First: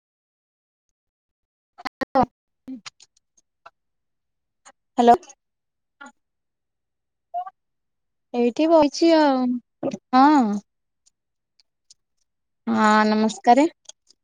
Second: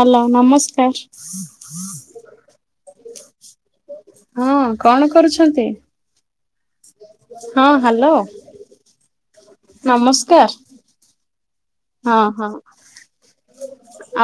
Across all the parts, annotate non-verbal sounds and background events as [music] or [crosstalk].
Hello ନମସ୍କାର। ହଁ, କଣ ହ୍ୟାଲୋ କରୁଛନ୍ତି? ହଁ ହ୍ୟାଲୋ ଏଇଠି ବଇଛି ଆଉ ହଁ। ନମସ୍କାର। ହଁ ହଁ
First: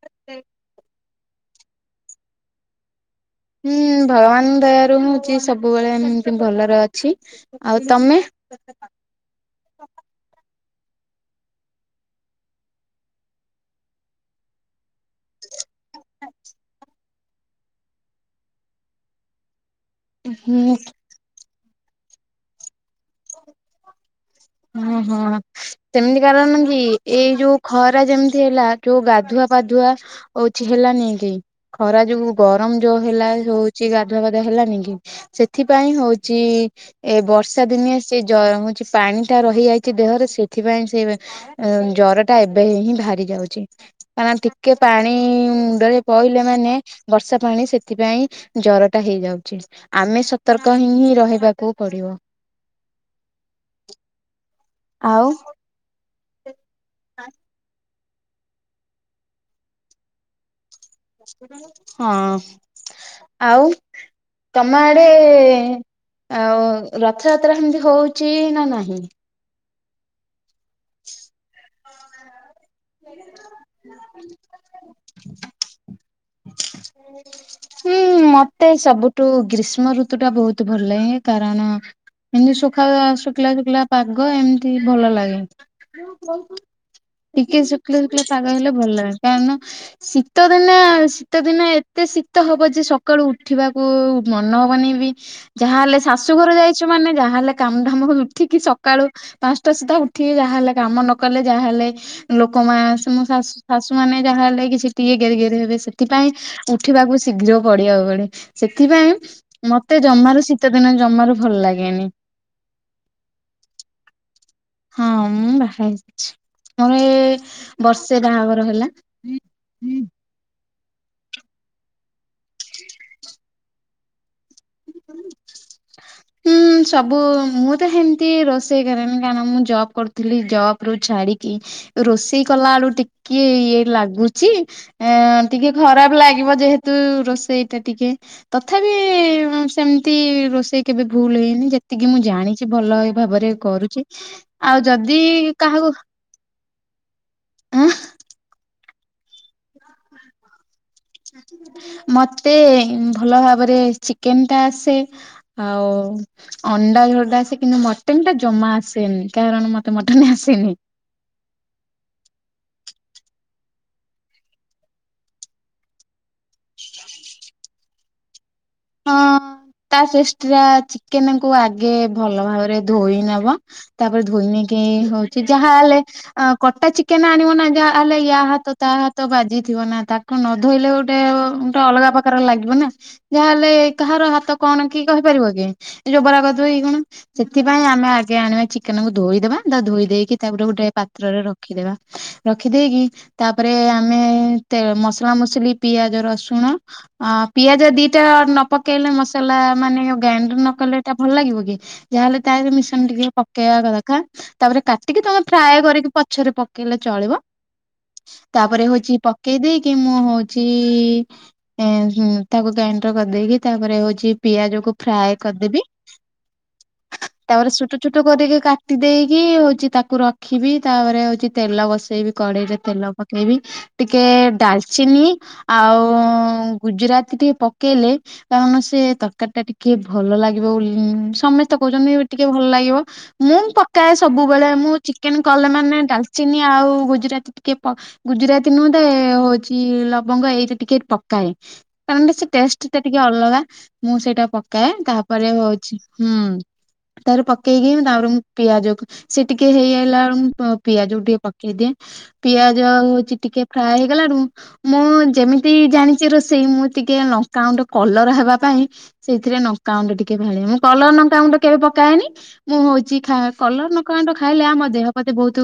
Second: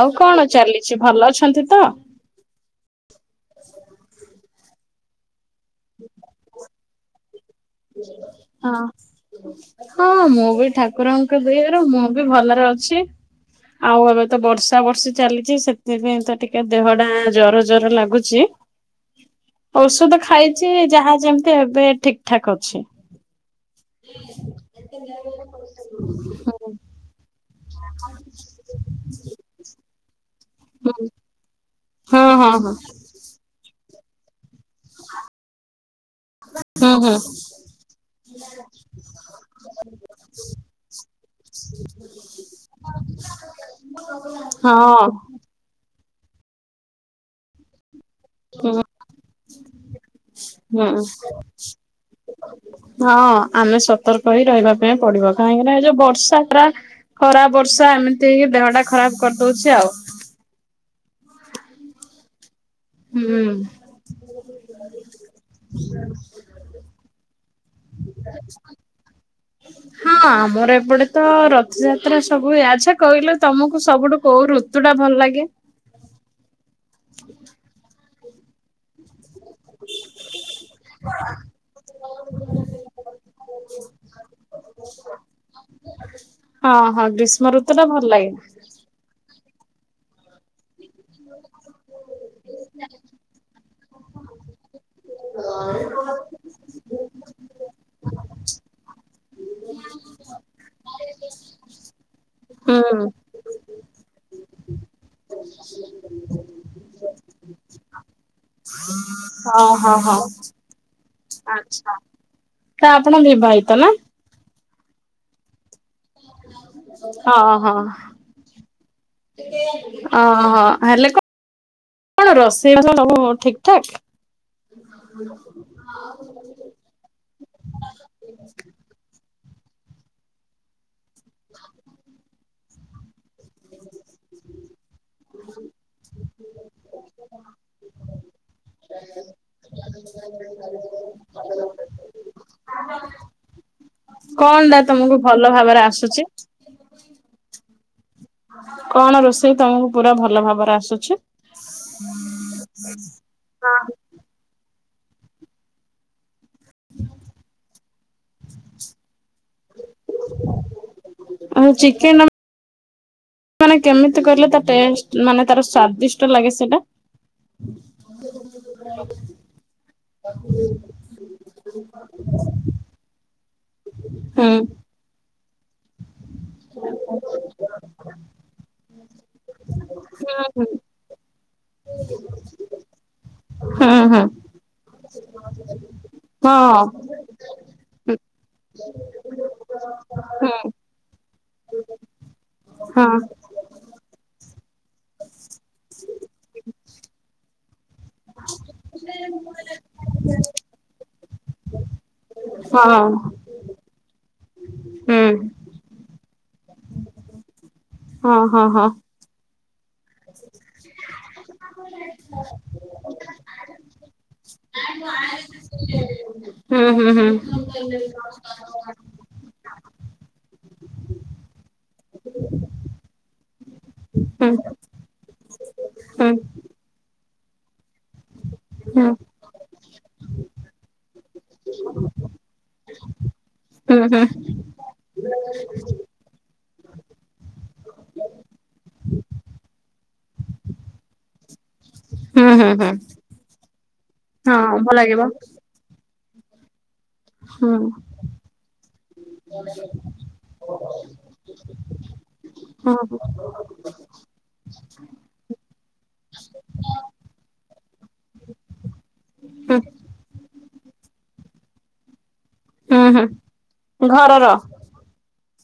ଆଉ କଣ ଚାଲିଛି ଭଲ ଅଛନ୍ତି ତ? ହୁଁ ଭଗବାନ ଦୟାରୁ ହଉଛି ସବୁବେଳେ ଏମିତି ଭଲରେ ଅଛି। ଆଉ ତମେ? ହଁ। ହଁ ମୁଁ ବି ଠାକୁରଙ୍କ ଦୟାରୁ ମୁଁ ବି ଭଲରେ ଅଛି। ଆଉ ଏବେ ତ ବର୍ଷା ବର୍ଷି ଚାଲିଛି ସେଥିପାଇଁ ତ ଟିକେ ଦେହ ଟା ଜର ଜର ଲାଗୁଛି। ଔଷଧ ହୁଁ ଖାଇଛି ଯାହା ଯେମିତି ଏବେ ଠିକ ଠାକ ଅଛି। ଛି। ଓ ହୋଁ ସେମିତି କାରଣ ହଁ। କି ଏଇ ଯୋଉ ଖରା ଯେମିତି ହେଲା ଯୋଉ ଗାଧୁଆ ପାଧୁଆ ଅଉଛି ହେଲାନି କେହି ଖରା ହଁ ଯୋଉ ହଁ ହଁ ଗରମ ଯୋଉ ହେଲା ହଉଛି ଗାଧୁଆବାଧା ହେଲାନି କି ସେଥିପାଇଁ ହଉ ଛି ହୁଁ ହୁଁ ଏ ବର୍ଷା ଦିନିଆ ସେ ଜରମ ହଉଛି ପାଣି ହେଇଯାଇଛି ଦେହରେ ସେଥିପାଇଁ ସେ ଜରଟା ଏବେ ହିଁ ବାହାରି ଯାଉଛି। ହଁ ଟିକେ ହଁ। ପାଣି ମୁଣ୍ଡରେ ପଇଲେ ମାନେ ବର୍ଷା ପାଣି ସେଥିପାଇଁ ହୁଁ ଜରଟା ହେଇଯାଉଛି ଆମେ ସତର୍କ ହିଁ ହୁଁ ହିଁ ରହିବାକୁ ପଡିବ। ହଁ ଆମେ ସତର୍କ ହେଁଇ ରହିବା ପାଇଁ ପଡିବ ଆଉ କାହିଁକିନା ଏ ଯୋଉ ବର୍ଷା ପରା ଖରା ବର୍ଷା ଏମିତି ହେଇକି ଦେହ ଟା ଖରାପ କରିଦଉଛି ଆଉ। ହଁ ହୁଁ। ଆଉ ତମ ଆଡେ ଆ ରଥଯାତ୍ରା ଏମିତି ହଉଛି ନା ନାହିଁ? ହଁ ଆମର ଏପଟେ ତ ରଥଯାତ୍ରା ସବୁ ହୁଏ ଆ କଥା କହିଲେ ତମକୁ ସବୁଠୁ କୋଉ ଋତୁ ଟା ଭଲ ଲାଗେ? ହୁଁ ମତେ ସବୁ ତୁ ଗ୍ରୀଷ୍ମ ଋତୁଟା ବହୁତ ଭଲ ଲାଗେ କାରଣ ଏମିତି ଶୁଖା ଶୁଖିଲା ଶୁଖିଲା ପାଗ ଏମିତି ଭଲ ଲାଗେ। ହଁ ହଁ [unintelligible] ଟିକେ ଶୁଖିଲେ ଭଲ ଶୁଖିଲେ ଲାଗେ ପାଗ ହେଲେ ଭଲ ଲାଗେ କାରଣ ଶୀତ ଦିନେ ଶୀତ ଦିନେ ଏତେ ଶି ହବ ଯେ ସକାଳୁ ଉଠିବାକୁ ମନ ହବନି ବି ଯାହାହଲେ ସା ଶାଶୁଘର ଯାଇଛୁ ମାନେ ଯାହା ହେଲେ କାମଧାମ କ ଉଠିକି ସକାଳୁ ପାଞ୍ଚଟା ସୁଧା ଉଠିକି ଯାହାହଲେ କାମ ନ କଲେ ଯାହାହଲେ ହୁଁ ଲୋକମାନେ ମୋ ଶାଶ ଶାଶୁ ମାନେ ଯାହା ହେଲେ କି ସେ ଟିକେ ଘେରି ଘେରି ହେବେ ସେଥିପାଇଁ ଉଠିବାକୁ ଶୀଘ୍ର ପଡିବା ବେଳେ। ସେଥିପାଇଁ ହଁ ହଁ ମତେ ହଁ। ଜମାରୁ ଶୀତ ଦିନ ଜମାରୁ ଭଲ ଆଚ୍ଛା ଲାଗେନି। ତ ଆପଣ ବିିବାହିତ ନା? ହଁଁ ବାହାହେଇଛି। ଆମର ଏ ହଁ ହଁ। ବର୍ଷେ ବାହାଘର ହେଲା। ଅ ହେଲେ କଣ କଣ ରୋଷେଇ ବାସ ସବୁ ଠିକ ଠାକ୍? ହଁ ହ ହୁଁ ସବୁ ମୁଁ ତ ସେମିତି ରୋଷେଇ କରେନି କାରଣ ମୁଁ ଜବ୍ କରୁଥିଲି ଜବ୍ ରୁ ଛାଡିକି ରୋଷେଇ କଲା ବେଳୁ ଟିକେ ଇଏ ଲାଗୁଛି। ଆ ଟିକେ ଖରାପ ଲାଗିବ ଯେହେତୁ ରୋଷେଇଟା ଟିକେ ତଥାପି ସେମିତି ରୋଷେଇ କେବେ ଭୁଲ ହେଇନି ଯେତିକି ମୁଁ ଜାଣିଛି ଭଲ ଭାବରେ କରୁଛି। କଣ ଟା ଆଉ ତମକୁ ଯଦି ଭଲ ଭାବରେ କାହାକୁ ଆସୁଛି ଆଁ। କଣ ରୋଷେଇ ତମକୁ ପୁରା ଭଲ ଭାବରେ ଆସୁଛି? ମତେ ଭଲ ଭାବରେ ଚିକେନ ଟା ଆସେ। ଆଉ ଅଣ୍ଡା ଝୋଳଟା ଆସେ କିନ୍ତୁ ମଟନଟା ଜମା ଆସେନି କାରଣ ମତେ ତ ମଟନ ଆସେନି। ଆଉ ଚିକେନ ମାନେ କେମିତି କହିଲ ତା ଟେଷ୍ଟ ମାନେ ତାର ସ୍ଵାଦିଷ୍ଟ ଲାଗେ ସେଇଟା। ହଁ, [unintelligible] ଚିକେନ କୁ ଆଗେ ଭଲ ଭାବରେ ଧୋଇ ନବ। ତାପରେ ଧୋଇ ହୁଁ ନେଇକି ହଉଛି ଯାହା ହେଲେ କଟା ଚିକେନ ଆଣିବ ନା ଯାହା ହେଲେ ୟା ହାତ ତା ହାତ ବାଜିଥିବ ନା ତାକୁ ହୁଁ କଣ ହୁଁ ନଧୋଇଲେ ଗୋଟେ ଗୋଟେ ଅଲଗା ପ୍ରକାର ଲାଗିବ ନା। ତାହେଲେ ହଁ। କାହାର ହାତ କଣ କିଏ କହିପାରିବ କି ହଁ ହଁ ଯୋଉ ସେଥିପାଇଁ ଆମେ ଆଗେ ଆଣିବା ଚିକେନକୁ ଧୋଇଦବା ତାପରେ ଧୋଇ ଦେଇେଇକି ହୁଁ ତାପରେ ଗୋଟେ ପାତ୍ରରେ ରଖ ରଖିଦବା ରଖିଦେଇକି ହଁ ତା ତାପରେ ଆମେ ତେ ମସଲା ମସଲି ପିଆଜ ରସୁଣ ଆ ପିଆଜ ଦି ନ ପକେଇଲେ ମସଲା ମାନେ ଗ୍ରାଇଣ୍ଡର ନକଲେ ଏଇଟା ଭଲ ଲାଗିବ କି? ଯାହାହଲେ ତାଦେହରେ ମିଶ୍ରଣ ଟିକେ ପକେଇବା କଥା। ତାପରେ କାଟିକି ତମେ ଫ୍ରାଏ କରିକି ପଛରେ ପକେଇଲେ ଚଳିବ। ହଁ ତାପରେ ହଁ। ହଉଛି ପକେଇ ଦେଇ କି ମୁଁ ହଉଛି ଏ ତାକୁ ଗ୍ରାଇ କରିଦେଇକି ତାପରେ ହଉଛି ପିଆଜକୁ ଫ୍ରାଏ କରିଦେବି। ହୁଁ ହୁଁ ହୁଁ। ତାପରେ ଛଟ ଛୁଟ କରିକି କାଟ୍ କାଟି ଦେଇକି ହଉଛି ତାକୁ ରଖିବି ତାପରେ ହଉଛି ତେଲ ବସେଇବି କଡ଼େଇରେ ତେଲ ପକେଇବି। ଟିକେ ହୁଁ ଡାଲଚିନି। ଆଉ ହୁଁ ଗୁଜୁରାତି ଟିକେ ପକେଇଲେ, କାରଣ ହୁଁ ସେ ହୁଁ ତରକାରୀ ଟା ଟିକେ ଟିକିଏ ଭଲ ଲାଗିବ ବୋଲି ସମସ୍ତେ କହୁଛନ୍ତି ଟିକେ ଭଲ ଲାଗିବ ମୁଁ ପକାଏ ହୁଁ ହୁଁ ସବୁ ସବୁବେଳେ ମୁଁ ଚିକେନ୍ କଲା ମାନେ ଡାଲଚିନି ଆଉ ଗୁଜୁରାତି ଟିକେ ପ ଗୁଜୁରାତି ନୁହେଁ ତ ହଉଛି ଲବଙ୍ଗ ଏଇଟା ଟିକେ ପକାଏ। କାରଣ ସେ ହୁଁ ଟେଷ୍ଟ ହୁଁ। ଟା ଟିକେ ଅଲଗା ମୁଁ ସେଇଟା ହଁ ପକାଏ। ଭଲ ଲାଗିବ ତାପରେ ହଉଛି ହୁଁ। ତାପରେ ହୁଁ ପକେଇକି ମୁଁ ତାପରେ ମୁ ପିଆଜକୁ ସେ ଟିକେ ହେଇଆଇଲା ପିଆଜକୁ ଟିକେ ପକେଇଦିଏ। ପିଆଜ ହୁଁ ହଉଛି ଟିକେ ଫ୍ରାଏ ହେଇଗଲାରୁ ମୁଁ ଯେମିତି ଜାଣିଛି ରୋଷେଇ ମୁଁ ଟିକେ ଲଙ୍କାଗୁଣ୍ଡ କଲର ହେବା ପାଇଁ ସେଇଥିରେ ହୁଁ ହୁଁ ନଙ୍କା ଗୁଣ୍ଡ ଟିକେ ଢାଳେ। ମୁଁ କଲର ନଙ୍କା ଗୁଣ୍ଡ କେବେ ପକାଏନି। ମୁଁ ହଉଛି ହୁଁ। ଖା କଲର ନଙ୍କା ଗୁଣ୍ଡ ଘରର ଖାଇଲେ ଆମ ଦେହ ପ୍ରତି ବହୁତ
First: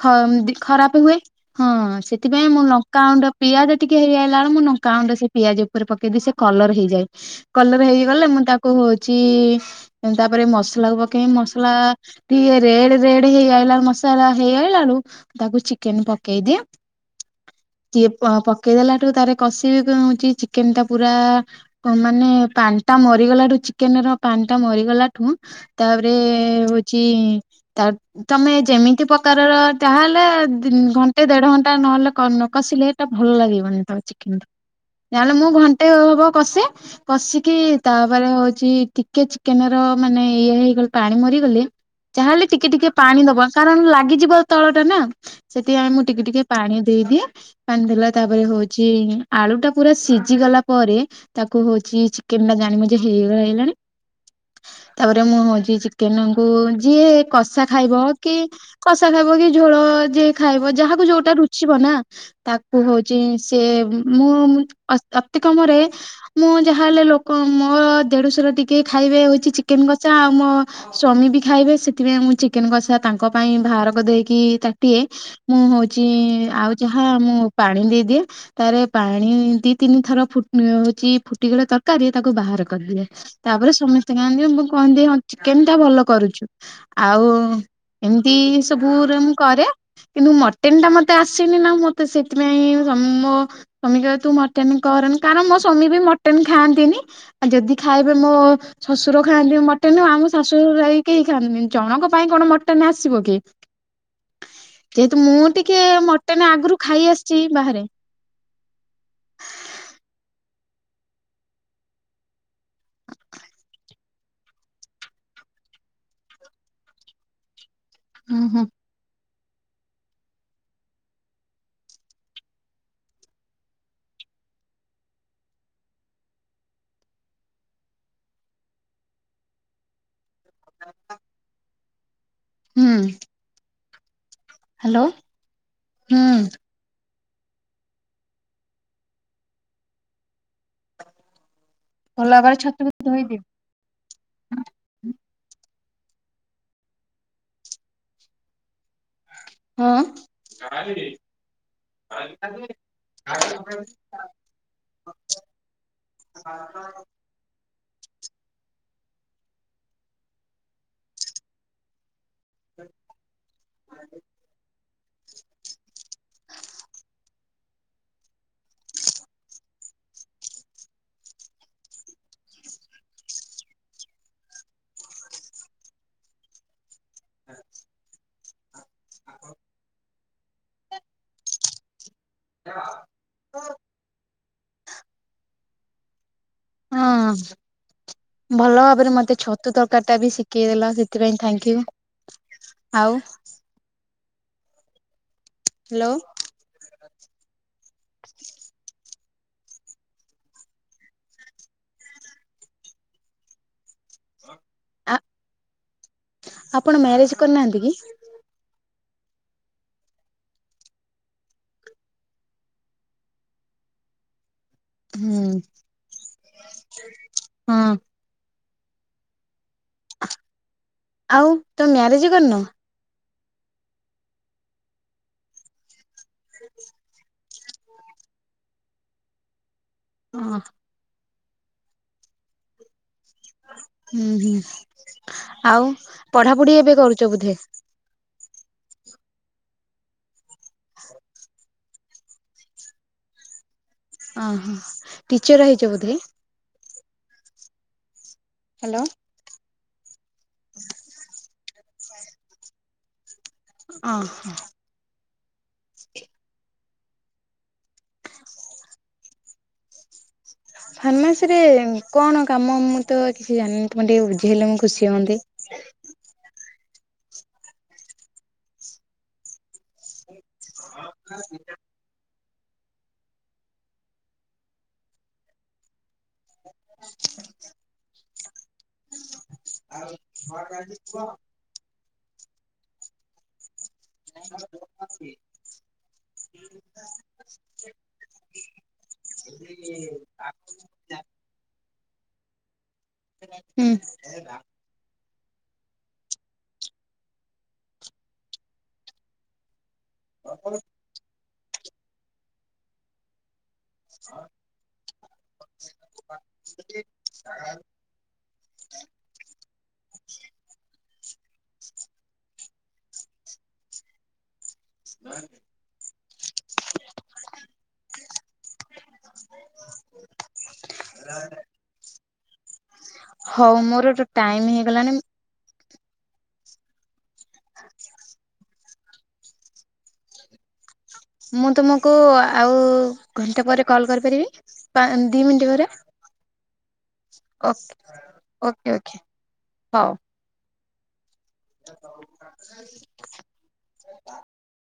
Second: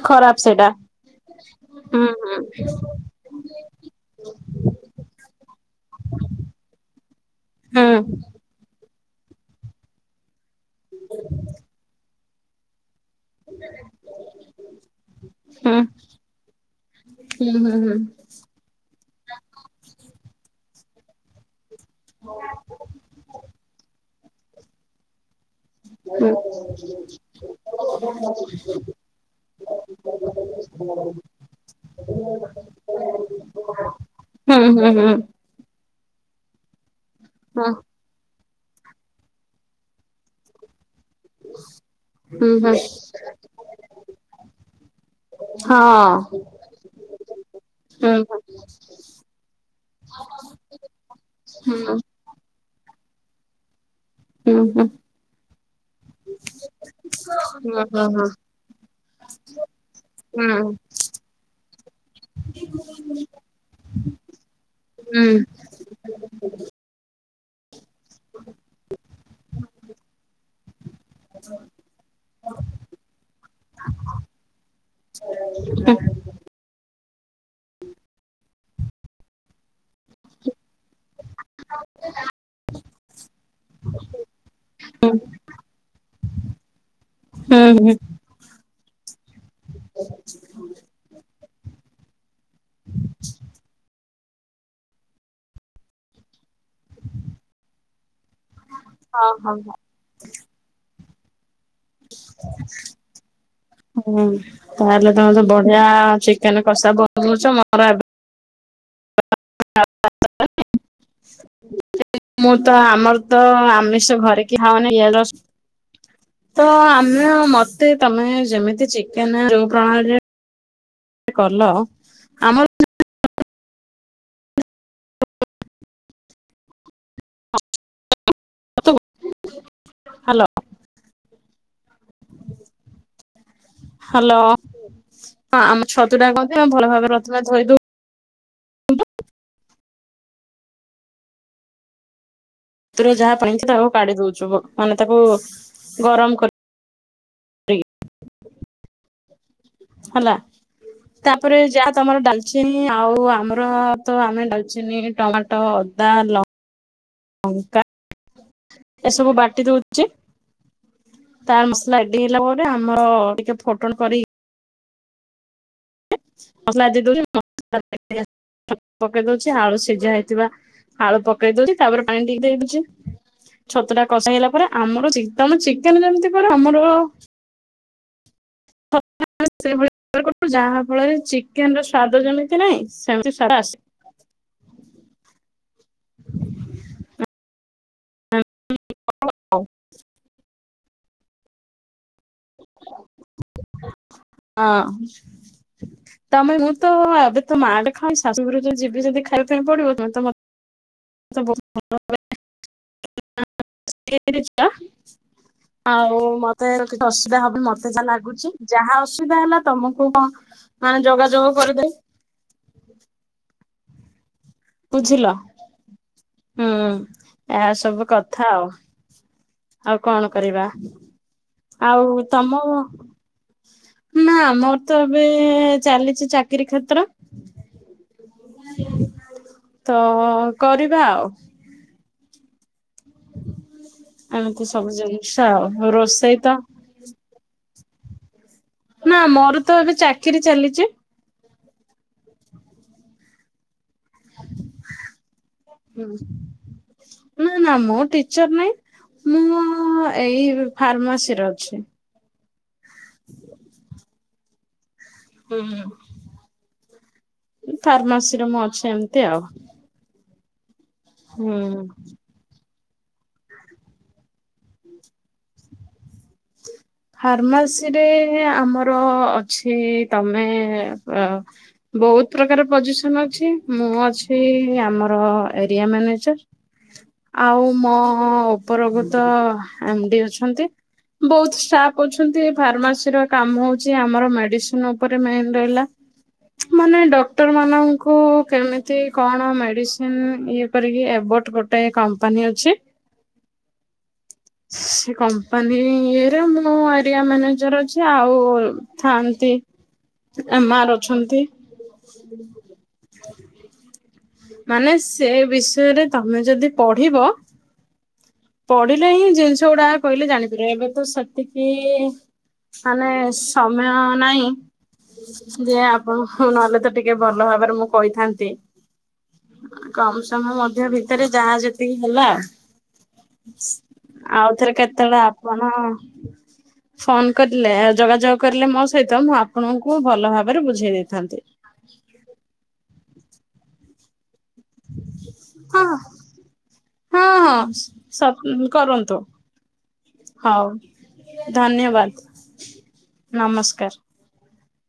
ଖ ଖରାପ ସେଇଟା ଖରାପ ହୁଏ। ହଁ ହୁଁ ହୁଁ ସେଥିପାଇଁ ମୁଁ ନଙ୍କା ଗୁଣ୍ଡ ପିଆଜ ଟିକେ ହେରିଆଇଲା ବେଳକୁ ମୁଁ ନଙ୍କା ଗୁଣ୍ଡ ସେ ପିଆଜ ଉପରେ ପକେଇଦିଏ ସେ କଲର ହେଇଯାଏ। କଲର ହୁଁ। ହେଇ ଗଲେ ମୁଁ ତାକୁ ହଉଛି ତାପରେ ମସଲାକୁ ପକେଇବି। ମସଲା ଟିକେ ରେଡ୍ ରେଡ୍ ହେଇ ଆଇଲା ମସଲା ହେଇ ଆଇଲାବେଳୁ ତାକୁ ଚିକେନ ପକେଇଦିଏ। ହୁଁ ହୁଁ ହୁଁ। ସିଏ ପକେଇଦେଲାଠୁ ତାପରେ କଷିବି ଦଉଛି ଚିକେନ ଟା ପୁରା ମାନେ ପାଣି ଟା ମରିଗଲାରୁ ଚିକେନ ର ପାଣି ଟା ମରିଗଲାଠୁ ତାପରେ ହୁଁ ହଉଛି ତା ତମେ ଯେମିତି ପ୍ରକାରର ଯାହାହେଲେ ଘ ଘଣ୍ଟେ ଦେଢ ଘଣ୍ଟା ନହେଲେ ନ କଷିଲେ ଏଟା ଭଲ ଲାଗିବନି ତ ଚିକେନ୍ ହୁଁ ହୁଁ ହୁଁ। ଟା। ମୁଁ ଘଣ୍ଟେ ହବ କଷେ, କଷିକି ତାହେଲେ ତାପରେ ହଉଛି ଟିକେ ଚିକେନ ର ମାନେ ଇଏ ହେଇଗଲେ ପାଣି ମରି ଯାହାହେଲେ ତମେ ଟିକେ ଟିକେ ପାଣି ଦବ କାରଣ ଲାଗିଯିବ ତଳ ଟା ନା। ସେଠି ଆ ମୁଁ ଟିକେ ଟିକେ ପାଣି ଦେଇଦିଏ। ପାଣି ଦେଲା ତାପରେ ହଉଛି ଆଳୁଟା ସିଝିଗଲା ପରେ ତାକୁ ହଉଛି ଚିକେନ ଟା ଜାଣିବଯେ ହେଇଗଲା ହେଇଗଲାଣି। ହୁଁ। ତାପରେ ମୁଁ ହଉଛି ଚିକେନଙ୍କୁ ଯିଏ କଷା ଖାଇବ କି କଷା ଖାଇବ କି ଝୋଳ ଯିଏ ଖାଇବ ଯାହାକୁ ଯୋଉଟା ରୁଚିବ ନା ତାକୁ ହଉଛି ସେ ମୁଁ ଅ ଅତିକମରେ ମୁଁ ଯାହାହଲେ ଲୋକ ମୋର ଦେଢଶହ ର ଟିକେ ଖାଇବେ ହଉଛି ଚିକେନ କସା ଆଉ ମୋ ସ୍ଵାମୀ ବି ଖାଇବେ ସେଥିପାଇଁ ମୁଁ ଚିକେନ କଷା ତାଙ୍କ ପାଇଁ ବାହାରକର ଦେଇକି ତାଟିଏ ମୁଁ ହଉଛି ଆଉ ଯାହା ମୁ ପାଣି ଦେଇଦିଏ ତାର ପାଣି ଦି ତିନି ଥର ଫୁ ହଉଛି ଫୁଟି ଗଲା ତରକାରୀ ତାକୁ ବାହାର କରିଦିଏ। ତାପରେ ସମସ୍ତେ କହନ୍ତି ମୁଁ କହନ୍ତି ହଁ ଚେକେନ ଟା ଭଲ କରୁଛୁ ଆଉ ଏମ ତି ସବୁ ମୁଁ କରେ କିନ୍ତୁ ମଟେନ ଟା ମତେ ମତେ ଆସିନି ନା ମତେ ସେଥିପାଇଁ ସ୍ୱାମୀ ମୋ ସ୍ୱାମୀ କହନ୍ତି [unintelligible] ମାଟେନ କରନି କାରଣ ମୋ ସ୍ୱାମୀ ବି ମଟେନ୍ ଖାଆନ୍ତିନି ଆଉ ଯଦି ଖାଇବେ ମୋ ଶ୍ୱଶୁର ଖାଆନ୍ତି ମୋଟେନ ଆମ ଶାଶୁରାଇ କେହି ଖାନ୍ତିନି। ଜଣଙ୍କ ପାଇଁ କଣ ମଟନ ଆସିବ କି? ଯେହେତୁ ତ ମୁଁ ଟିକେ ବଢିଆ ମଟନ ଚିକେନ ଆଗରୁ କଷା ଖାଇ ଆସିଛି ବନଉଛ ମୋର ବାହାରେ ଏବେ ଆଛା। ମୁଁ ତ ଆମର ତ ଆମେଷ ଘରେ କି ହଉନିଇ ପିଆଜ ରସୁଣ ତ ଆମେ ମ ମତେ ତମେ ହୁଁ ହୁଁ ଯେମିତି ଚିକେନ ଯୋଉ ପ୍ରଣାଳୀରେ କଲ ଆମର ହ୍ୟାଲୋ। ହୁଁ। Hello hello. ହଁ ଆମ ହୁଁ [unintelligible] [unintelligible] ଭଲ ଭାବରେଛ ଯାହା ପାଣିଛି ତାକୁ କାଢି ଦଉଛୁ ମାନେ ତାକୁ ଗରମ କରି ହେଲା ଉଁ [unintelligible] ତାପରେ ଯାହା ତମର ଡାଲଚୀନ ଆଉ ଆମର ତ ଆମେ ଡାଲଚିନ ଟମାଟୋ ଅଦା ଲଙ୍କା ଏସବୁ ବାଟି ଦଉଛି। ତାର ମସଲା ଏଡି ହେଲା ପରେ ଆମର ଟିକେ ଫୋଟଣ କରି ମସଲା ଦେଇ ଦଉଛି ପକେଇ ଦଉଛି ଆଳୁ ସିଝା ହେଇଥିବା ହାଳୁ ପକେଇ ଦଉଛି ତାପରେ ପାଣି ଟିକେ ଦେଇଦଉଛି। ଛତ ଟା କଷେଇ ହେଲା ପରେ ଆମର ତମେ ଚିକେନ ଯେମିତି କର ଆମର [unintelligible] [unintelligible] ଯାହା ଫଳରେ ଚିକେନ ର ସ୍ଵାଦ ଜମେ ନାଇଁ ସେମିତି। [unintelligible] ହଁ। ଭଲ ଭାବରେ ମତେ ଛତୁ ତରକାରୀ ଟା ବି ଶିଖେଇ ଦେଲ ସେଥିପାଇଁ। [unintelligible] ଆଉ ହଁ। ହ୍ୟାଲୋ। ତମେ ମୁଁ ତ ଏବେ ତ ମ ମାଆଟେ ଖାଉ ଶାଶୁୁରରୁ ଯ ଯିବିମି ଖାଇବା ପାଇଁ ପଡିବ। [unintelligible] ତ ବହୁତୁ ଭଲ ଆ ଆଉ ମତେ କିଛି ଆପଣ ମ୍ୟାରେଜ ଅସୁବିଧା ହବ କରିନାହାନ୍ତି ମତେ କି ଯା ଲାଗୁଛି। ଯାହା ଅସୁବିଧା ହେଲା ତମକୁ କଣ ମାନେ ଯୋଗାଯୋଗ କରିଦେବ। ବୁଝିଲ ହୁଁ ହୁଁ ହଁ ଏସବୁ କଥା ଆଉ। ଆଉ କଣ କରିବା? ଆଉ ତମେ ଆଉ ମ୍ୟାରେଜ କରିନ ତମ। ନା ଆମର ତ ଏବେ ଚାଲିଛି ଚାକିରୀ କ୍ଷେତ୍ର। ତ ହଁ କରିବା ଆଉ। ହୁଁ ଏମିତି ସବୁ ହୁଁ ଜିନିଷ ଆଉ ରୋଷେଇ ତ ପଢାପଢି ଏବେ କରୁଛ ବଧେ? ନା ମୋର ତ ଏବେ ଚାକିରି ଚାଲିଚି। ହ ଅ ହ ଟିଚର ହେଇଛ ବୋଧେ। ନା ନା ମୁଁ ଟିଚର ନାଇଁ। ହାଲୋ। ମୁଁ ଏଇ ଫାର୍ମାସିରେ ଅଛି। ଅ ହ। ହୁଁ ଫାର୍ମାସିରେ ମୁଁ ଅଛି ଏମିତି ଆଉ। ଫାର୍ମାସି ହୁଁ। ରେ କଣ କାମ ମୁଁ ତ କିଛି ଜାଣିନି ତମେ ଟିକେ ବୁଝେଇଲେ ମୁଁ ଖୁସି ହୁଅନ୍ତି। ଫାର୍ମାସିରେ ଆମର ଅଛି ତମେ। ଏ ଅ ବହୁତ ପ୍ରକାର ପୋଜିସନ ଅଛି ମୁଁ ଅଛି ଆମର ଏରିଆ ମ୍ୟାନେଜର। ଆଉ ମୋ ଉପର କୁ ତ ଏମ ଡି ଅଛନ୍ତି। ବହୁତ ଷ୍ଟାଫ ଅଛନ୍ତି ଫାର୍ମାସି ର କାମ ହଉଛି ଆମର ମେଡିସିନ ଉପରେ ମେନ ରହିଲା। ମାନେ ଡକ୍ଟର ମାନଙ୍କୁ କେମିତି କଣ ମେଡିସିନ ଇଏ କରିକି ଏବୋଟ ଗୋଟେ କମ୍ପାନୀ ଅଛି। ହୁଁ। ସେ କମ୍ପାନୀରେ ମୁଁ ଏରିଆ ମ୍ୟାନେଜର ଅଛି ଆଉ। ଥାଆନ୍ତି ଏମ ଆର ଅଛନ୍ତି। ମାନେ ସେ ବିଷୟରେ ତମେ ଯଦି ପଢିବ। ପଢିଲେ ହିଁ ଜିନିଷ ଗୁଡା କହିଲେ ଜାଣିପାରିବ ଏବେ ତ ସେତିକି। ମାନେ ସମୟ ନାହିଁ। ଯେ ଆପଣ ନହେଲେ ତ ଟିକେ ଭଲ ଭାବରେ ମୁଁ କହିଥାନ୍ତି। କମ ସମୟ ମଧ୍ୟ ଭିତରେ ଯାହା ଯେତିକି ହେଲା। ହଉ ମୋର ତ ଟାଇମ ଆଉଥରେ ହେଇଗଲାଣି କେତେବେଳେ ଆ ପଣ ଫୋନ କରିଲେ ଯୋଗାଯୋଗ କରିଲେ ମୋ ସହିତ ମୁଁ ଆପଣଙ୍କୁ ଭଲ ଭାବରେ ବୁଝେଇ ଦେଇଥାନ୍ତି। ମୁଁ ତୁମକୁ ଆଉ ଘଣ୍ଟେ ପରେ କଲ୍ କରିପାରିବି ପା ଦି ମିଣ୍ଟି ହଁ ପରେ। ହଁ ହଁ ଓକେ ସ ଓକେ ଓକେ କରନ୍ତୁ। ହଉ ହଉ ଧନ୍ୟବାଦ ନମସ୍କାର।